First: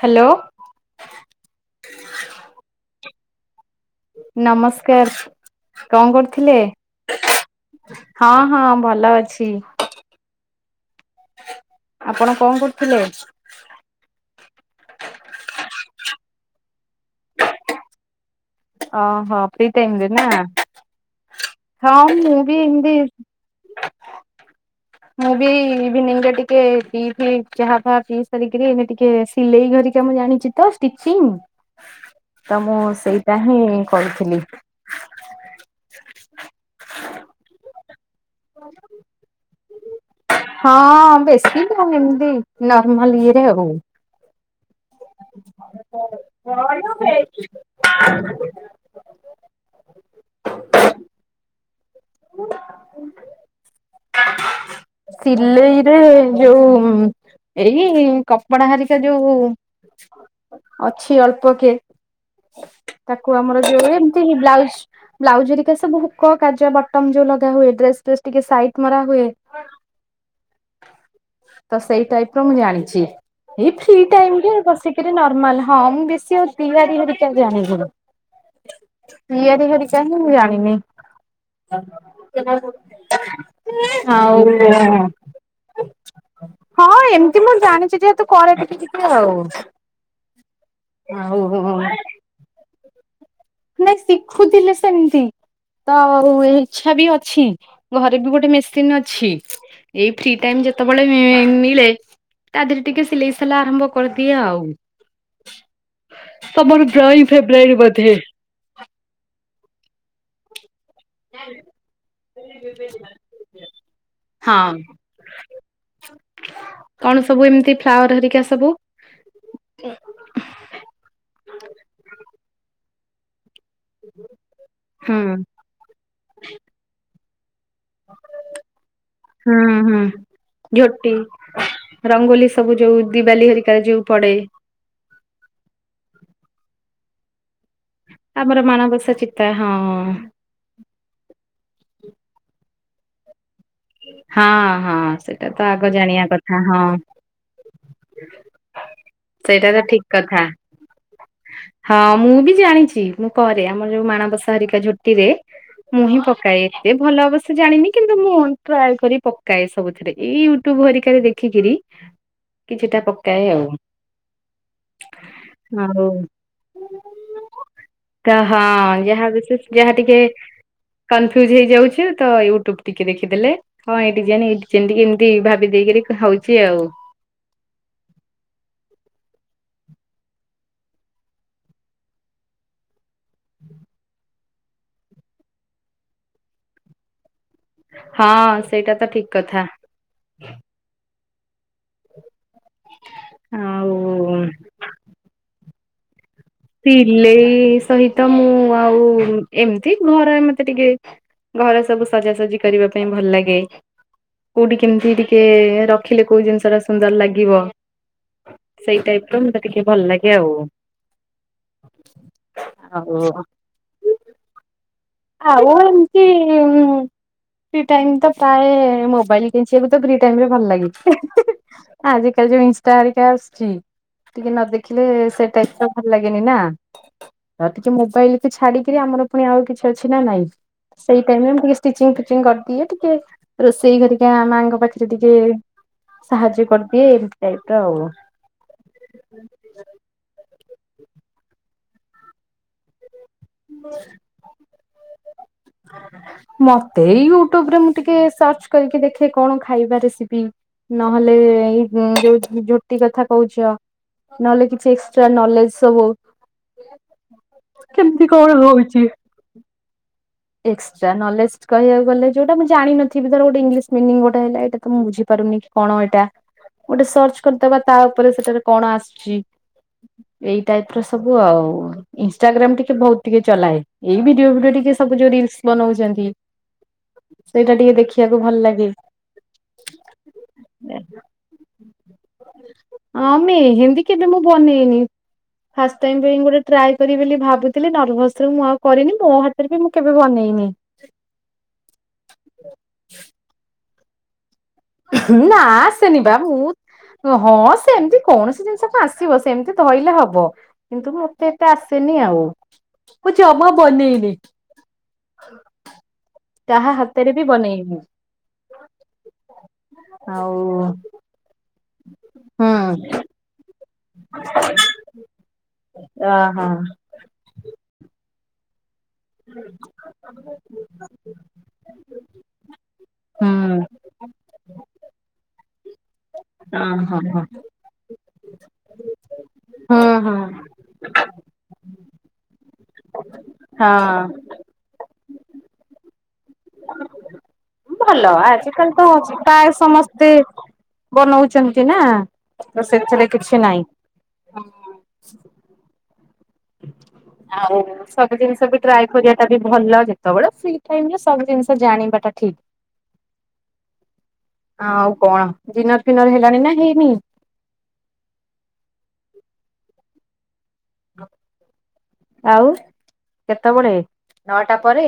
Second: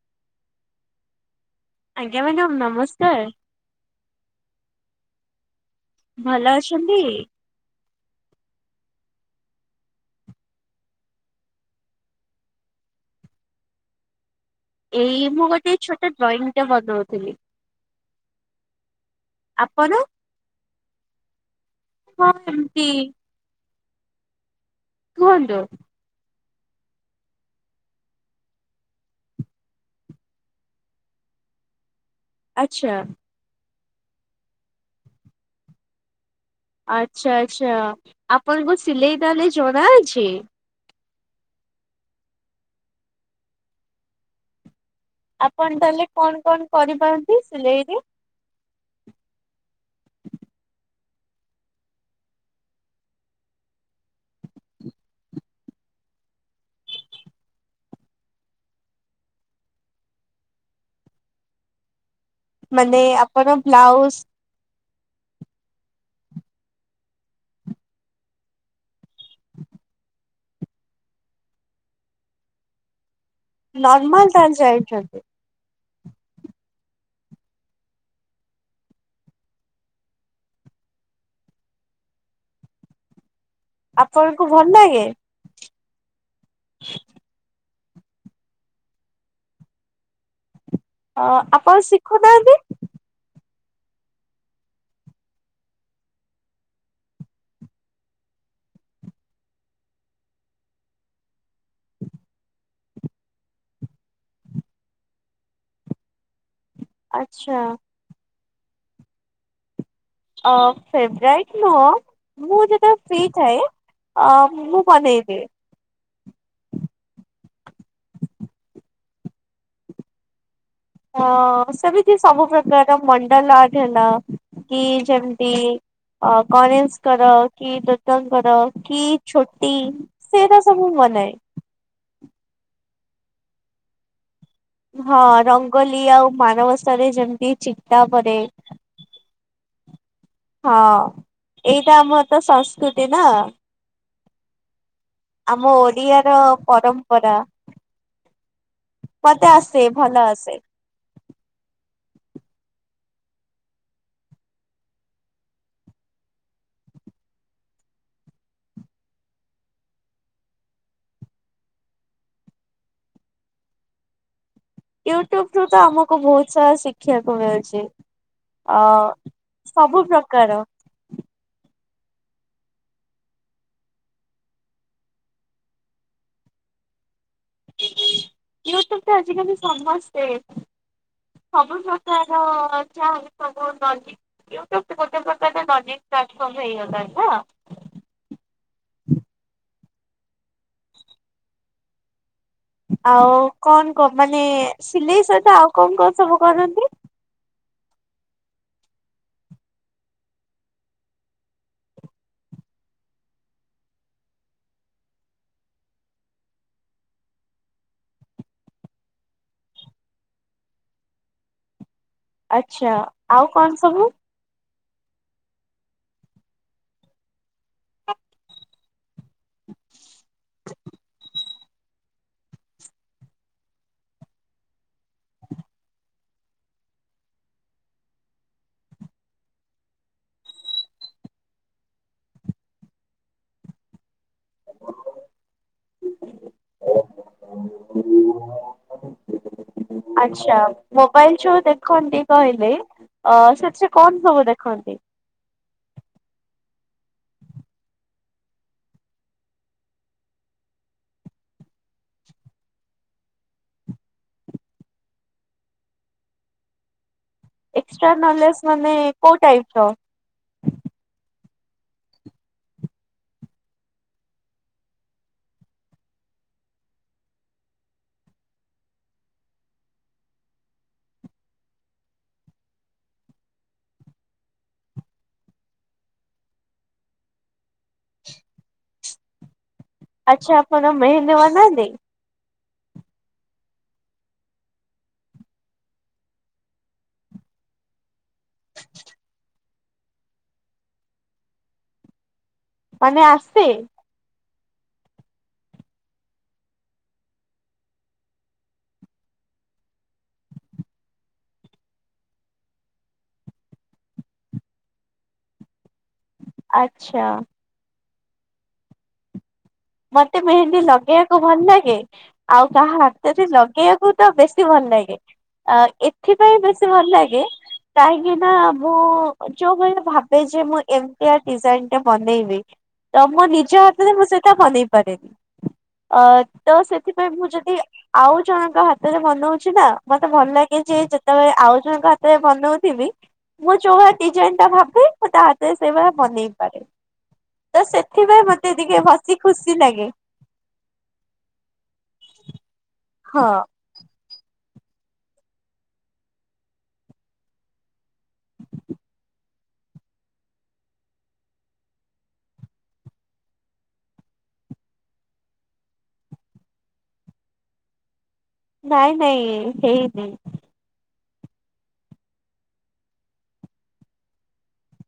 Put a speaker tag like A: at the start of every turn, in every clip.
A: Hello.
B: ଆଜ୍ଞା madam ନମସ୍କାର।
A: ନମସ୍କାର। କଣ
B: ଭଲ
A: କରୁଥିଲେ?
B: ଅଛନ୍ତି?
A: ହଁ ହଁ ଭଲ ଅଛି। ଆପଣ କଣ କରୁଥିଲେ?
B: ଏଇ ମୁଁ ଗୋଟେ ଛୋଟ ଡ୍ରଇଂ ଟା ବନଉଥିଲି।
A: ଓହୋ ପ୍ରୀ
B: ଆପଣ
A: ଟାଇମରେ ନା। ହଁ
B: କଣ
A: ମୁଁ ବି
B: ଏମତି
A: ଏମିତି ମୁଁ ବି
B: କୁହନ୍ତୁ
A: ଇଭିନିଂରେ ଟି କେ ଟୀ ଫୀ ଚା ଫା ପି ସାରିକି ଟିକେ ଏଇନେ ଟିକେ ସିଲେଇ କରିବା ମୁଁ ଜାଣିଚି ତ ଷ୍ଟିଚିଂ ତ ମୁଁ
B: ଆଚ୍ଛା
A: ସେଇଟା ହିଁ କରୁଥିଲି।
B: ଆଚ୍ଛା ଆଚ୍ଛା ଆପଣଙ୍କୁ ସିଲେଇ ତାହଲେ ଜଣା ଅଛି?
A: ହଁ ବେଶୀ ନୁହେଁ ଏମତି ନର୍ମାଲ ଇଏରେ ଆଉ।
B: ଆପଣ ତାହେଲେ କଣ କଣ କରିପାରନ୍ତି ସିଲେଇରେ?
A: [inaudible] [inaudible] ସିଲେଇରେ ଯୋଉ ଏଇ କପଡା ହାରିକା ଯୋଉ ଅଛି ଅଳ୍ପ କେ
B: ମାନେ
A: ତାକୁ
B: ଆପଣ
A: ଆମର ଯୋଉ
B: ବ୍ଲାଉଜ
A: ଏମତି ବ୍ଲାଉଜ ବ୍ଲାଉଜ ହେରିକା ସବୁ ହୁକ କାଜ ବ ବଟମ ଯୋଉ ଲଗା ହୁଏ ଡ୍ରେସ ଫ୍ରେଶ ଟିକେ ସାଇଟ ମରା ହୁଏ ତ ସେଇ ଟାଇପ ର ମୁଁ ଜାଣିଛି। ଏଇ ଫ୍ରୀ
B: ନର୍ମାଲ
A: ଟାଇମ୍ ରେ
B: ତାହେଲେ
A: ବସିକରି
B: ଜାଣିଛନ୍ତି
A: ନର୍ମାଲ ହଁ ମୁଁ ବେଶୀ ଆଉ ତିଆରି ହେରିକା ଜାଣି ତିଆରି ହେରିକା ମୁଁ ଜାଣି ନେଇ। [unintelligible] ଆଉ
B: ଆପଣଙ୍କୁ
A: [unintelligible]
B: ଭଲ ଲାଗେ
A: ହଁ ଏମିତି ମୁଁ ଜାଣିଛି ଯେହେତୁ କରେ ଟିକେ ଟିକେ ଆଉ।
B: ଅ
A: ଆଉ
B: ଆପଣ ଶିଖୁ ନାହାନ୍ତି।
A: ନାଇଁ ଶିଖୁଥିଲେ ସେମିତି। ତ ଇଛା ବି ଅଛି ଘରେ ବି ଗୋଟେ ମେସିନ ଅଛି। ଏଇ ଫ୍ରି ଟାଇମ ଯେତେବେଳେ ମିଳେ ତା ଦେହରେ ଟିକେ ସିଲେଇ ସିଲା ଆରମ୍ଭ କରିଦିଏ ଆଉ। ତମର ଡ୍ରଇଂ
B: ଆଚ୍ଛା
A: ଫେବ୍ରାଇଟ ବୋଧେ।
B: ଅ ଫେବ୍ରାଇଟ ନୁହଁ ମୁଁ ଯତେବେଳେ ଫ୍ରି ଥାଏ ଅ
A: ହଁ
B: ମୁଁ ବନେଇ ଦିଏ।
A: କଣ ସବୁ ଏମତି ଫ୍ଲାୱାର ହେରିକା ସବୁ।
B: ହଁ ସେମିତି ସବୁ ପ୍ରକାର ମଣ୍ଡଲ ଆର୍ଟ ହେଲା କି
A: ହୁଁ।
B: ଯେମତି ଗଣେଶଙ୍କର କି ଦୁର୍ଗାଙ୍କର କି
A: ହୁଁ
B: ଛୋଟି
A: ହୁଁ
B: ସେରା ସବୁ ମୁଁ
A: ଝୋଟି
B: ବନାଏ।
A: ରଙ୍ଗୋଲି ସବୁ ଯୋଉ ଦିୱାଲୀ ହେରିକା ଯୋଉ ପଡେ।
B: ହଁ ରଙ୍ଗୋଲି ଆଉ ମାଣବସାରେ ଯେମ
A: ଆମର ମାଣବସା ଚିତା ହଁ।
B: ହଁ ଏଇଟା ଆମର ତ ସଂସ୍କୃତି ନା।
A: ହଁ ହଁ ସେଟା ତ
B: ଆମ
A: ଆଗ ଜାଣିଆ
B: ଓଡିଆର
A: କଥା ହଁ।
B: ପରମ୍ପରା। ମତେ
A: ସେଇଟା ତ
B: ଆସେ
A: ଠିକ
B: ଭଲ
A: କଥା।
B: ଆସେ।
A: ହଁ ମୁଁ ବି ଜାଣିଚି ମୁଁ କରେ ଆମର ଯୋଉ ମାଣବସା ହେରିକା ଝୋଟିରେ ମୁଁ ହିଁ ପକାଏ ଏତେ ଭଲ ଅବଶ୍ୟ ଜାଣିନି କିନ୍ତୁ ମୁଁ ଟ୍ରାଏ କରି ପକାଏ ସବୁଥିରେ, ଏଇ ୟୁଟ୍ୟୁ ବୁ ହେରିକାରେ ଦେଖିକିରି କିଛିଟା ପକାଏ ଆଉ।
B: ୟୁଟ୍ୟୁବରୁ ତ
A: ଆଉ
B: ଆମକୁ ବହୁତ ଷ ଶିଖିବାକୁ ମିଳୁଚି
A: ତ
B: ଅ
A: ହଁ
B: ସବୁ ପ୍ରକାର।
A: କନଫ୍ୟୁଜ୍ ହେଇ ଯାଉଚି ତ ୟୁଟ୍ୟୁବ ଟିକେ ଦେଖିଦେଲେ ହଁ ଏଇ ଡିଜାଇନ, ଏଇ ଡିଜାଇନ ଟିକେ ଏମତି ଭାବି ଦେଇକିରି ହଉଚି ଆଉ। ହଉ।
B: ୟୁଟ୍ୟୁବ ତ ଆଜିକାଲି ସମସ୍ତେ ସବୁ ପ୍ରକାର ଚା ସବୁ ଲଜିକ, ୟୁଟ୍ୟୁବ ଗୋଟେ ପ୍ରକାର ଲଜିକ। ପ୍ଲାଟଫର୍ମ ହେଇଗଲାଣି ନୁହଁ।
A: ହଁ ସେଇଟା ତ ଠିକ କଥା।
B: ଆଉ
A: ଆଉ
B: କଣ କ ମାନେ ସିଲେଇ ସହିତ ଆଉ କଣ କଣ? ସବୁ କରନ୍ତି?
A: ସିଲେଇ ସହିତ ମୁଁ ଆଉ ଏମତି ଘରେ ମତେ ଟିକେ ଘରେ ସବୁ ସଜାସଜି କରିବା ପାଇଁ ଭଲ ଲାଗେ। କୋଉଠି କେମତି ଟିକେ ରଖିଲେ କୋଉ ଜିନିଷ ଟା ସୁନ୍ଦର ଲାଗିବ। ସେଇ ଟାଇପର ମତେ ଟିକେ ଭଲ ଲାଗେ ଆଉ।
B: ଆଚ୍ଛା। ଆଉ କଣ ସବୁ?
A: ଆଉ ଏମତି ଫ୍ରୀ ଟାଇମ ତ ପାଏ ମୋ ବାଇଲ କେଞ୍ଚିଆକୁ ତ ଫ୍ରୀ ଟାଇମରେ ଭଲଲାଗେ, ଆଜିକାଲି ଯୋଉ ଇନଷ୍ଟା ହେରିକା ଆସୁଚି। ଟିକେ ନ ଦେଖିଲେ ସେ ଟାଇମଟା ଭଲ ଲାଗେନି ନା, ଆଉ କିଛି ମୋବାଇଲକୁ ଛାଡିକିରି ଆ ମର ପୁଣି ଆଉ କିଛି ଅଛି ନା ନାଇଁ, ସେଇ ଟାଇମରେ ମୁଁ ଖାଲି ଷ୍ଟିଚିଙ୍ଗ ଫିଚିଙ୍ଗ କରଦିଏ, ଟିକେ ରୋଷେଇ କରି ଦିଏ ମାଆଙ୍କ ପାଖରେ ଟିକେ ସାହାଯ୍ୟ କରିଦିଏ ଏମତି ଟାଇପର ଆଉ।
B: ଆଛ ମୋବାଇଲ ଯୋଉ ଦେଖନ୍ତି କହିଲେ ଅ ସେଥିରେ କଣ ସବୁ ଦେଖନ୍ତି?
A: ମତେ ଏଇ ୟୁଟ୍ୟୁବ ରେ ମୁଁ ଟିକେ ସର୍ଚ୍ଚ କରିକି ଦେଖେ କଣ ଖାଇବା ରେସିପି, ନହେଲେ ଏଇ ହୁଁ ଯୋଉ ଝୋଟି କଥା କହୁଚ। ନହେଲେ କିଛି ଏକ୍ସଟ୍ରା ନଲେଜ ସବୁ। କଣ
B: ନଲେଜ୍ ମାନେ
A: ହଉଛି?
B: କୋଉ ଟାଇପର?
A: ଏକ୍ସଟ୍ରା ନଲେଜ କହିଆକୁ ଗଲେ ଯୋଉଟା ମୁଁ ଜାଣିନଥିବି, ଧର ଗୋଟେ ଇଂଲିଶ ମିନିଙ୍ଗ ଗୋଟେ ହେଲା ଏଇଟା ତ ମୁଁ ବୁଝିପାରୁନି। କଣ ଏଇଟା? ଗୋଟେ ସର୍ଚ୍ଚ କରିଦବା ତା ଉପରେ ସେଟାରେ କଣ ଆସୁଚି। ଏଇ ଟାଇପର ସବୁ ଆଉ ଇନଷ୍ଟାଗ୍ରାମ ଟିକେ ବହୁତ ଟିକେ ଚଲାଏ ଏଇ ଭିଡିଓ ଫିଡିଓ ଟିକେ ସବୁ ଯୋଉ ରିଲସ ବନଉଚନ୍ତି, ସେଇଟା ଟିକେ ଦେଖିଆକୁ ଭଲ ଲାଗେ।
B: ଆଚ୍ଛା। ଆପଣ ମେହେନ୍ଦୀ ବନାନ୍ତି।
A: ଆ ମେହେନ୍ଦୀ କେବେ ମୁଁ ବନେଇନି। ଫାଷ୍ଟ୍ ଟାଇମ୍ ଗୋଟେ ଟ୍ରାଏ କରି ବୋଲି ଭାବୁଥିଲି ନର୍ଭସ ରେ ମୁଁ ଆଉ କରିନି ମୋ ଫ ବି ମୁଁ କେବେ ବନେଇନି।
B: ମାନେ ଆସେ
A: ନା ଆସେନି ବା ମୁଁ ହଁ ସେମତି କୌଣସି ଜିନିଷ କ ଆସିବ ସେମିତି ଧରିଲେ ହବ କିନ୍ତୁ ମତେ ଏତେ ଆସେନି ନାଇ ଆଉ ମୁ ଜମା ବନେଇନି କାହା
B: ଆଚ୍ଛା।
A: ହାତରେ ବି ବନେଇନି।
B: ମତେ
A: ଆଉ
B: ମେହେନ୍ଦୀ ଲଗେଇବାକୁ ଭଲ ଲାଗେ ଆଉ
A: ହୁଁ
B: ତାହା ହାତରେ ଲ [inaudible] ବେଶୀ ଭଲ ଲାଗେ ଏଥିପାଇ
A: ଓହୋ
B: ବେଶୀ ଭଲ ଲାଗେ କାହିଁକି ନା ମୁଁ ଯୋଉ ଭଳି ଭାବେ ଯେ ମୁଁ ଏମତିଆ ଡିଜାଇନ ଟା ବନେଇବି ତ ମୋ
A: ହୁଁ
B: ନିଜ ହାତରେ ମୁଁ ସେଇଟା ବନେଇ ପାରେନି ଅ ତ
A: ହଁ ହଁ
B: ସେଥିପାଇଁ
A: ହଁ।
B: ମୁଁ ଯଦି ଆଉ ଜଣଙ୍କ ହାତରେ ବନଉଛି ନା
A: ହୁଁ
B: ମତେ
A: ହୁଁ।
B: ଭଲ ଲାଗେ ଯେ ତ ଆଉ ଜଣଙ୍କ ହାତରେ ବନଉଥିବି ମୁଁ ଯୋଉଁ
A: ହଁ
B: ଡିଜାଇନି ଟା ଭା ମୁଁ ତା ହାତରେ ସେଇଭଳିଆ ବନେଇ ପାରେ ତ
A: ଭଲ
B: ସେଥିପାଇଁ ମତେ
A: ଆଜିକାଲି
B: ଟିକେ
A: ହଉଛି
B: ବସି
A: ତ
B: ଖୁସି ଲାଗେ
A: ସମସ୍ତେ ବନଉଛନ୍ତି ନା ତ ସେଥିରେ
B: ହଁ।
A: କିଛି ନାହିଁ ଆଉ ସବୁ ଜିନିଷ ବି ଟ୍ରାଏ କରିବା ଟା ବି ଭଲ ଯେତେବେଳେ ଫ୍ରି ଟାଇମ ରେ ସବୁ ଜିନିଷ ଜାଣିବା ଟା ଠିକ୍। ଆଉ କଣ ଡିନର ଫିନର ହେଲାଣି ନା ହେଇନି?
B: ନାଇଁ ନାଇଁ ହେଇନି।
A: ଆଉ କେତେବେଳେ ନଅଟା ପରେ?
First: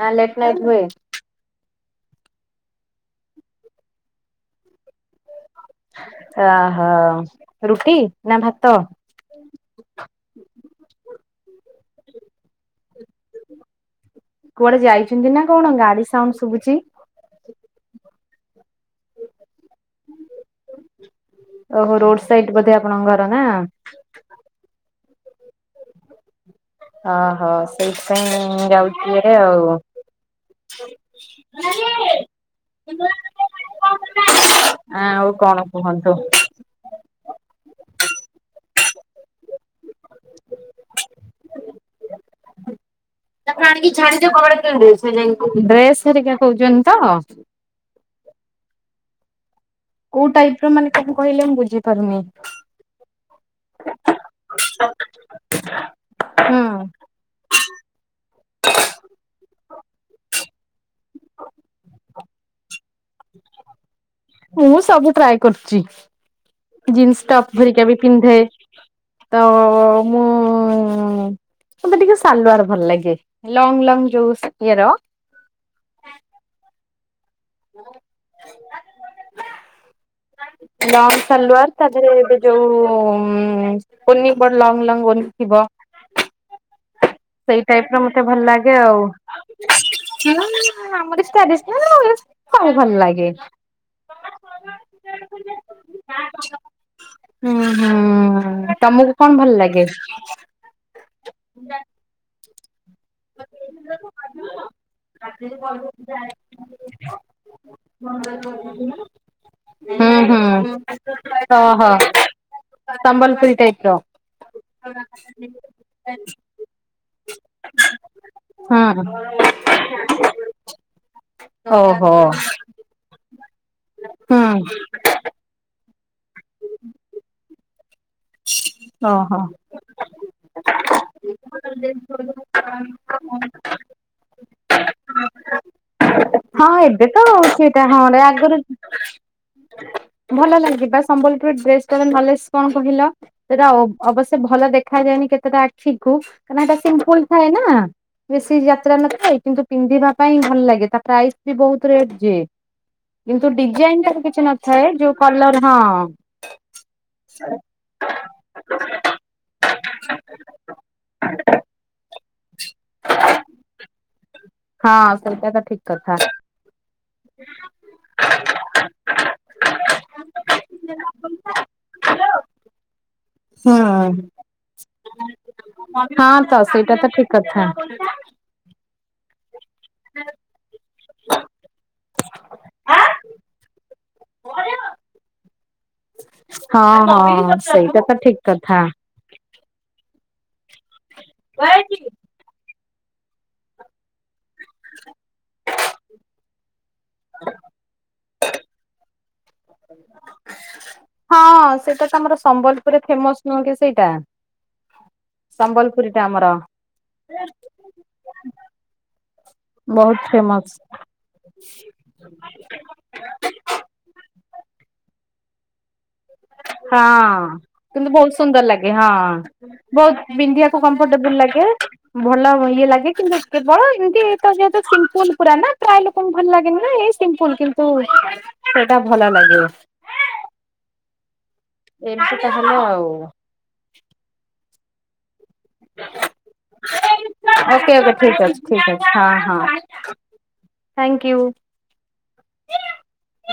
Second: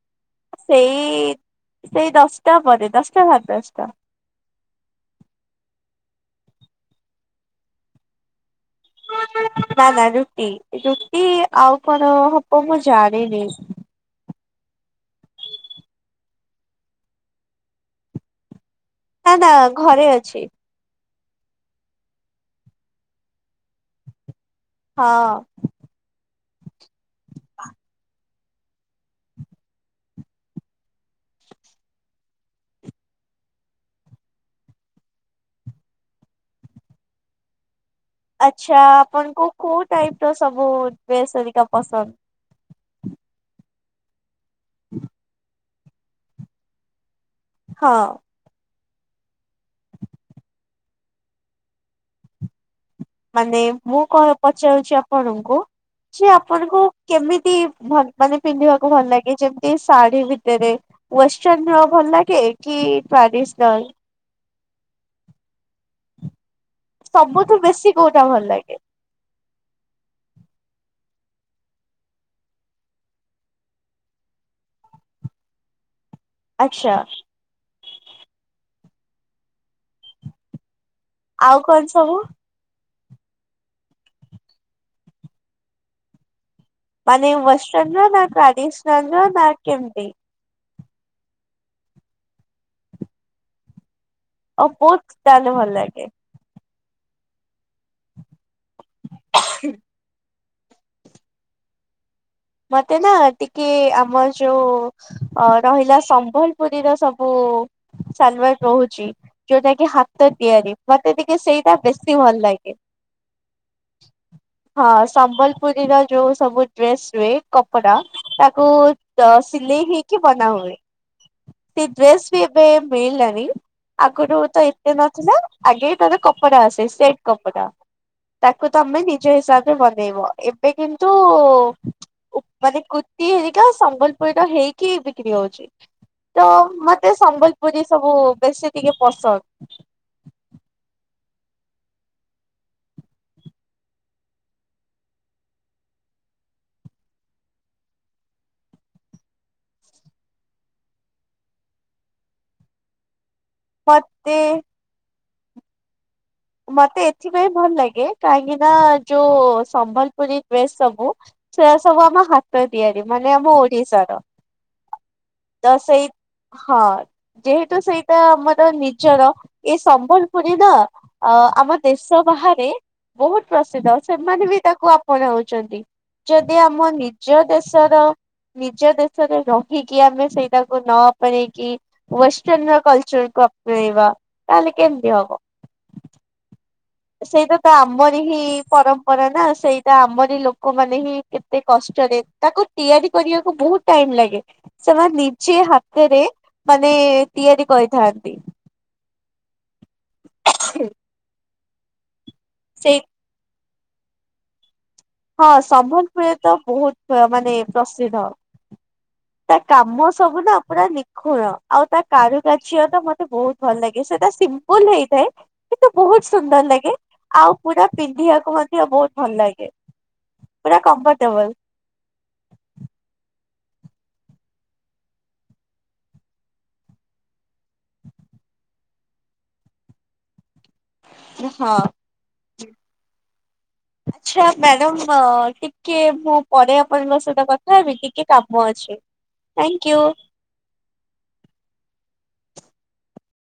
A: ନା ଲେଟ୍ ନାଇଟ୍ ହୁଏ?
B: ସେଇ ସେଇ ଦଶଟା ପରେ ଦଶଟା ସାଢେ ଦଶଟା।
A: ଅହୋ ରୁଟି ନା ଭା
B: ନା ନା ରୁଟି ରୁଟି ଆଉ କଣ ହବ ମ ଜାଣିନି।
A: କୁଆଡେ ଯାଇଛନ୍ତି ନା କଣ ଗାଡି ସାଉଣ୍ଡ ଶୁଭୁଛି?
B: ନା ନା ଘରେ ଅଛି।
A: ଓହୋ ରୋଡ ସାଇଡି ବୋଧେ ଆପଣଙ୍କ ଘର ନା?
B: ହଁ।
A: ଓହୋ ସେଇଥିପାଇଁ ଯାଉଛିରେ ଆଉ [inaudible] ଆ ଆଉ କଣ କୁହନ୍ତୁ? [inaudible]
B: ଆଛା ଆପଣଙ୍କୁ କୋଉ ଟାଇପ ର ସବୁ ଡ୍ରେସ୍ ହେରିକା ପସନ୍ଦ?
A: ତାକୁ ଆଣିକି ଛାଡିଦିଅ କବାଟ [inaudible] ଡ୍ରେସ୍ ହେରୀକା କହୁଛନ୍ତି ତ?
B: ହଁ।
A: କୋଉ ଟାଇପ ର ମାନେ କଣ କହିଲେ ମୁଁ ବୁଝିପାରୁନି?
B: ମାନେ ମୁଁ କଣ ପଚାରୁଛି ଆପଣଙ୍କୁ ସେ ଆପଣଙ୍କୁ
A: ହୁଁ
B: କେମିତି ଭଲ୍ ମାନେ ପିନ୍ଧିବାକୁ ଭଲ ଲାଗେ ଯେମିତି ଶାଢୀ ବି ତେବେ ୱେଷ୍ଟର୍ନ ର ଭଲ ଲାଗେ କି ଟ୍ରାଡିସ୍ନାଲ୍?
A: ମୁଁ ସବୁ ଟ୍ରାଏ କରୁଛି। ଜିନ୍ସ ଟପ୍
B: ସବୁଠୁ
A: ଧରିକା
B: ବେଶୀ
A: ବି
B: କୋଉଟା
A: ପିନ୍ଧେ
B: ଭଲ ଲାଗେ
A: ତ - ମୁଁ - - ମତେ ଟିକେ ସାଲୁଆାର ଭଲ ଲାଗେ ଲଙ୍ଗ ଲଙ୍ଗ ଯୋଉ ଇଏର [inaudible]
B: ଆଛା।
A: [unintelligible] ଲଙ୍ଗ
B: ଆଉ
A: ସାାଲୱାର
B: କଣ
A: ତାପରେ
B: ସବୁ
A: ଏବେ ଯୋଉ କୁନି ବଡ ଲଙ୍ଗ ଲଙ୍ଗ ନି ଥିବ।
B: ମାନେ
A: ସେଇ ଟାଇପ
B: ୱେଷ୍ଟର୍ଣ୍ଣ
A: ର
B: ନା
A: ମତେ ଭଲ ଲାଗେ ଆଉ।
B: ଟ୍ରାଡିସନାଲ ର ନା କେମିତି?
A: ଆମର ଟ୍ରଡିସନାଳ ସବୁ ଭଲ ଲାଗେ।
B: ଅପୋତ ତାହଲେ ଭଲ ଲାଗେ।
A: ହୁଁ ହୁଁ ତମକୁ କଣ ଭଲ ଲାଗେ?
B: ମତେ ନା ଟିକେ ଆମର ଯୋଉ ଅ ରହିଲା ସମ୍ବଲପୁରୀର ସବୁ
A: ହୁଁ
B: ଶଲବାର ରହୁଛି ଯୋଉଟା କି ହାତ
A: ହୁଁ
B: ତିଆରି ମତେ ଟିକେ ସେଇଟା ବେଶୀ ଭଲ ଲାଗେ।
A: ସମ୍ବଲପୁରରି ଟାଇପ ର।
B: ହଁ ସମ୍ବଲପୁରୀର ଯୋଉ ସବୁ ଡ୍ରେସ ହୁଏ କପଡା। ତାକୁ
A: ହୁଁ
B: ସିଲେଇ ହଇକି ବନା ହଏ। ସେ
A: ଓହୋ
B: ଡ୍ରେସ ବି ଏବେ ମିଳିଲାନି ଆଗରୁ
A: ହୁଁ
B: ତ ଏତେ ନଥିଲା ଆଗେ ତାର କପଡା ଆସେ ସେଟ କପଡା ତାକୁ ତମେ ନିଜ
A: ଓହୋ।
B: ହିସାବରେ ବନେଇବ। କିନ୍ତୁ
A: ଲେ
B: ମାନେ କୁତି ହେରିକା ସମ୍ବଲପୁରୀ ର ହେଇକି ବିକ୍ରି ହଉଛି। ତ
A: ହଁ ଏବେ
B: ମତେ
A: ତ ସେଇଟା
B: ସମ୍ବଲପୁରୀ ସବୁ
A: ହଁରେ ଆଗରୁ
B: ବେଶୀ ଟିକେ ପସନ୍ଦ।
A: ଭଲ ଲାଗିବା ସମ୍ବଲପୁର ଡେସ ଭଲ କଣ କହିଲ ସେଟା ଅବଶ୍ୟ ଭଲ ଦେଖା କେତେଟା ଆଖି କାଁକ ଏଟା ସିମ୍ପଲ ଥାଏ ନା। ବେଶୀ ଯାତ୍ରା ନଥାଏ କିନ୍ତୁ ପିନ୍ଧିବା ପାଇଁ ଭଲ ଲାଗେ ତା ପ୍ରାଇସ୍ ବି ବହୁତ ରେଟ ଯେ। କିନ୍ତୁ ଡିଜାଇନ
B: ମତେ
A: କିଛି ନଥାଏ ଯୋଉ କଲର ହଁ।
B: ମତେ ଏଥିପାଇଁ ଭଲ ଲାଗେ କାହିଁକି ନା ଯୋଉ ସମ୍ବଲପୁରୀ ଡ୍ରେସ ସବୁ ସେ ସବୁ ଆମ ହାତ ତିଆରି ମାନେ ଆମ ଓଡିଶାର।
A: ହଁ ସେଇଟା ତ ଠିକ
B: ତସ
A: କଥା।
B: ହ ହଁ। ଯେହେତୁ ସେଇଟା ଆମର ନିଜର ଏ ସମ୍ବଲପୁରୀ ର ଅ ଆମ ଦେଶ ବାହାରେ ବହୁତ ପ୍ରସିଦ୍ଧ
A: ହଁ।
B: ସେମାନେ ବି ତାକୁ ଆପଣାଉଛନ୍ତି
A: ହଁ ତ
B: ଯଦି ଆମ
A: ସେଇଟା ତ ଠିକ
B: ନିଜ
A: କଥା।
B: ଦେଶର ନିଜ ଦେଶରେ ରହିକି ଆମେ ସେଇଟାକୁ ନ ପ କି ଷ୍ଟଣ ର କଲଚର କୁ ଆପଣେଇବା ତାହେଲେ କେମତି ହବ।
A: [inaudible]
B: ସେଇଟା
A: ହଁ
B: ତ ଆମର ହିଁ
A: ଠିକ କଥା।
B: ପରମ୍ପରା ନା ସେଇ ତା ଆମରି ଲୋକମାନୋନ ହିଁ କେତେ କଷ୍ଟରେ ତାକୁ ତିଆରି କରିବାକୁ ବହୁତ ଟାଇମ ଲାଗେ ସେମାନେ ନିଜେ ହାତରେ ମାନେ ତିଆରି କହିଥାନ୍ତି।
A: ହଁ ସେଇଟା ତ ଆମର
B: ସେଇ
A: ସମ୍ବଲପୁରରେ ଫେମସ ନୁହେଁ କି ସେଇଟା।
B: ହଁ
A: ସମ୍ବଲପୁରୀ ଟା
B: ସମ୍ବଲପୁରଳି
A: ଆମର
B: ତ ବହୁତ ମାନେ ପ୍ରସିଦ୍ଧ। ତା କାମ
A: ବହୁତ
B: ସବୁ ନା
A: ଫେମସ
B: ପୁରା ନିଖୁଣ ଆଉ ତା କାରୁକାଅ ତ ମତେ ବହୁତ ଭଲ ଲାଗେ ସେଟା ସି ଭୁଲ ହେଇଥାଏ କିନ୍ତୁ ବହୁତ ସୁନ୍ଦର ଲାଗେ।
A: ହଁ
B: ଆଉ ପୁରା
A: କିନ୍ତୁ ବହୁତ
B: ପିନ୍ଧିବାକୁ
A: ସୁନ୍ଦର
B: ମଧ୍ୟ
A: ଲାଗେ ହଁ
B: ବହୁତ ଭଲ ଲାଗେ
A: ବହୁତ
B: ପୁରା
A: ବିନ୍ଧିଆକୁ କ ଟବୁଲ
B: କମ୍ଫର୍ଟେବଲ
A: ଲାଗେ ଭଲ ଇଏ ଲାଗେ କିନ୍ତୁ କେବଳ ଏମିତି ଏ ଯେତ ସିମ୍ଲ ପୁରା ନା ପ୍ରାୟ ଲୋକଙ୍କୁ ଭଲ ଲାଗେନି ନା ଏିମ୍ଲ କିନ୍ତୁ ସେଟା ଭଲ ଲାଗେ।
B: ହଁ।
A: ହେଲା ଆଉ।
B: ଆଚ୍ଛା ମ୍ୟାଡ଼ମ ଟିକେ ମୁଁ ପରେ ଆପଣଙ୍କ ସହିତ କଥା ହେବି
A: ଓକେ ଓକେ
B: ଟିକେ
A: ଠିକ
B: କାମ
A: ଠିକ
B: ଅଛି
A: ହଁ ହଁ
B: ଙଥାଙ୍କୁ।
A: Thank you.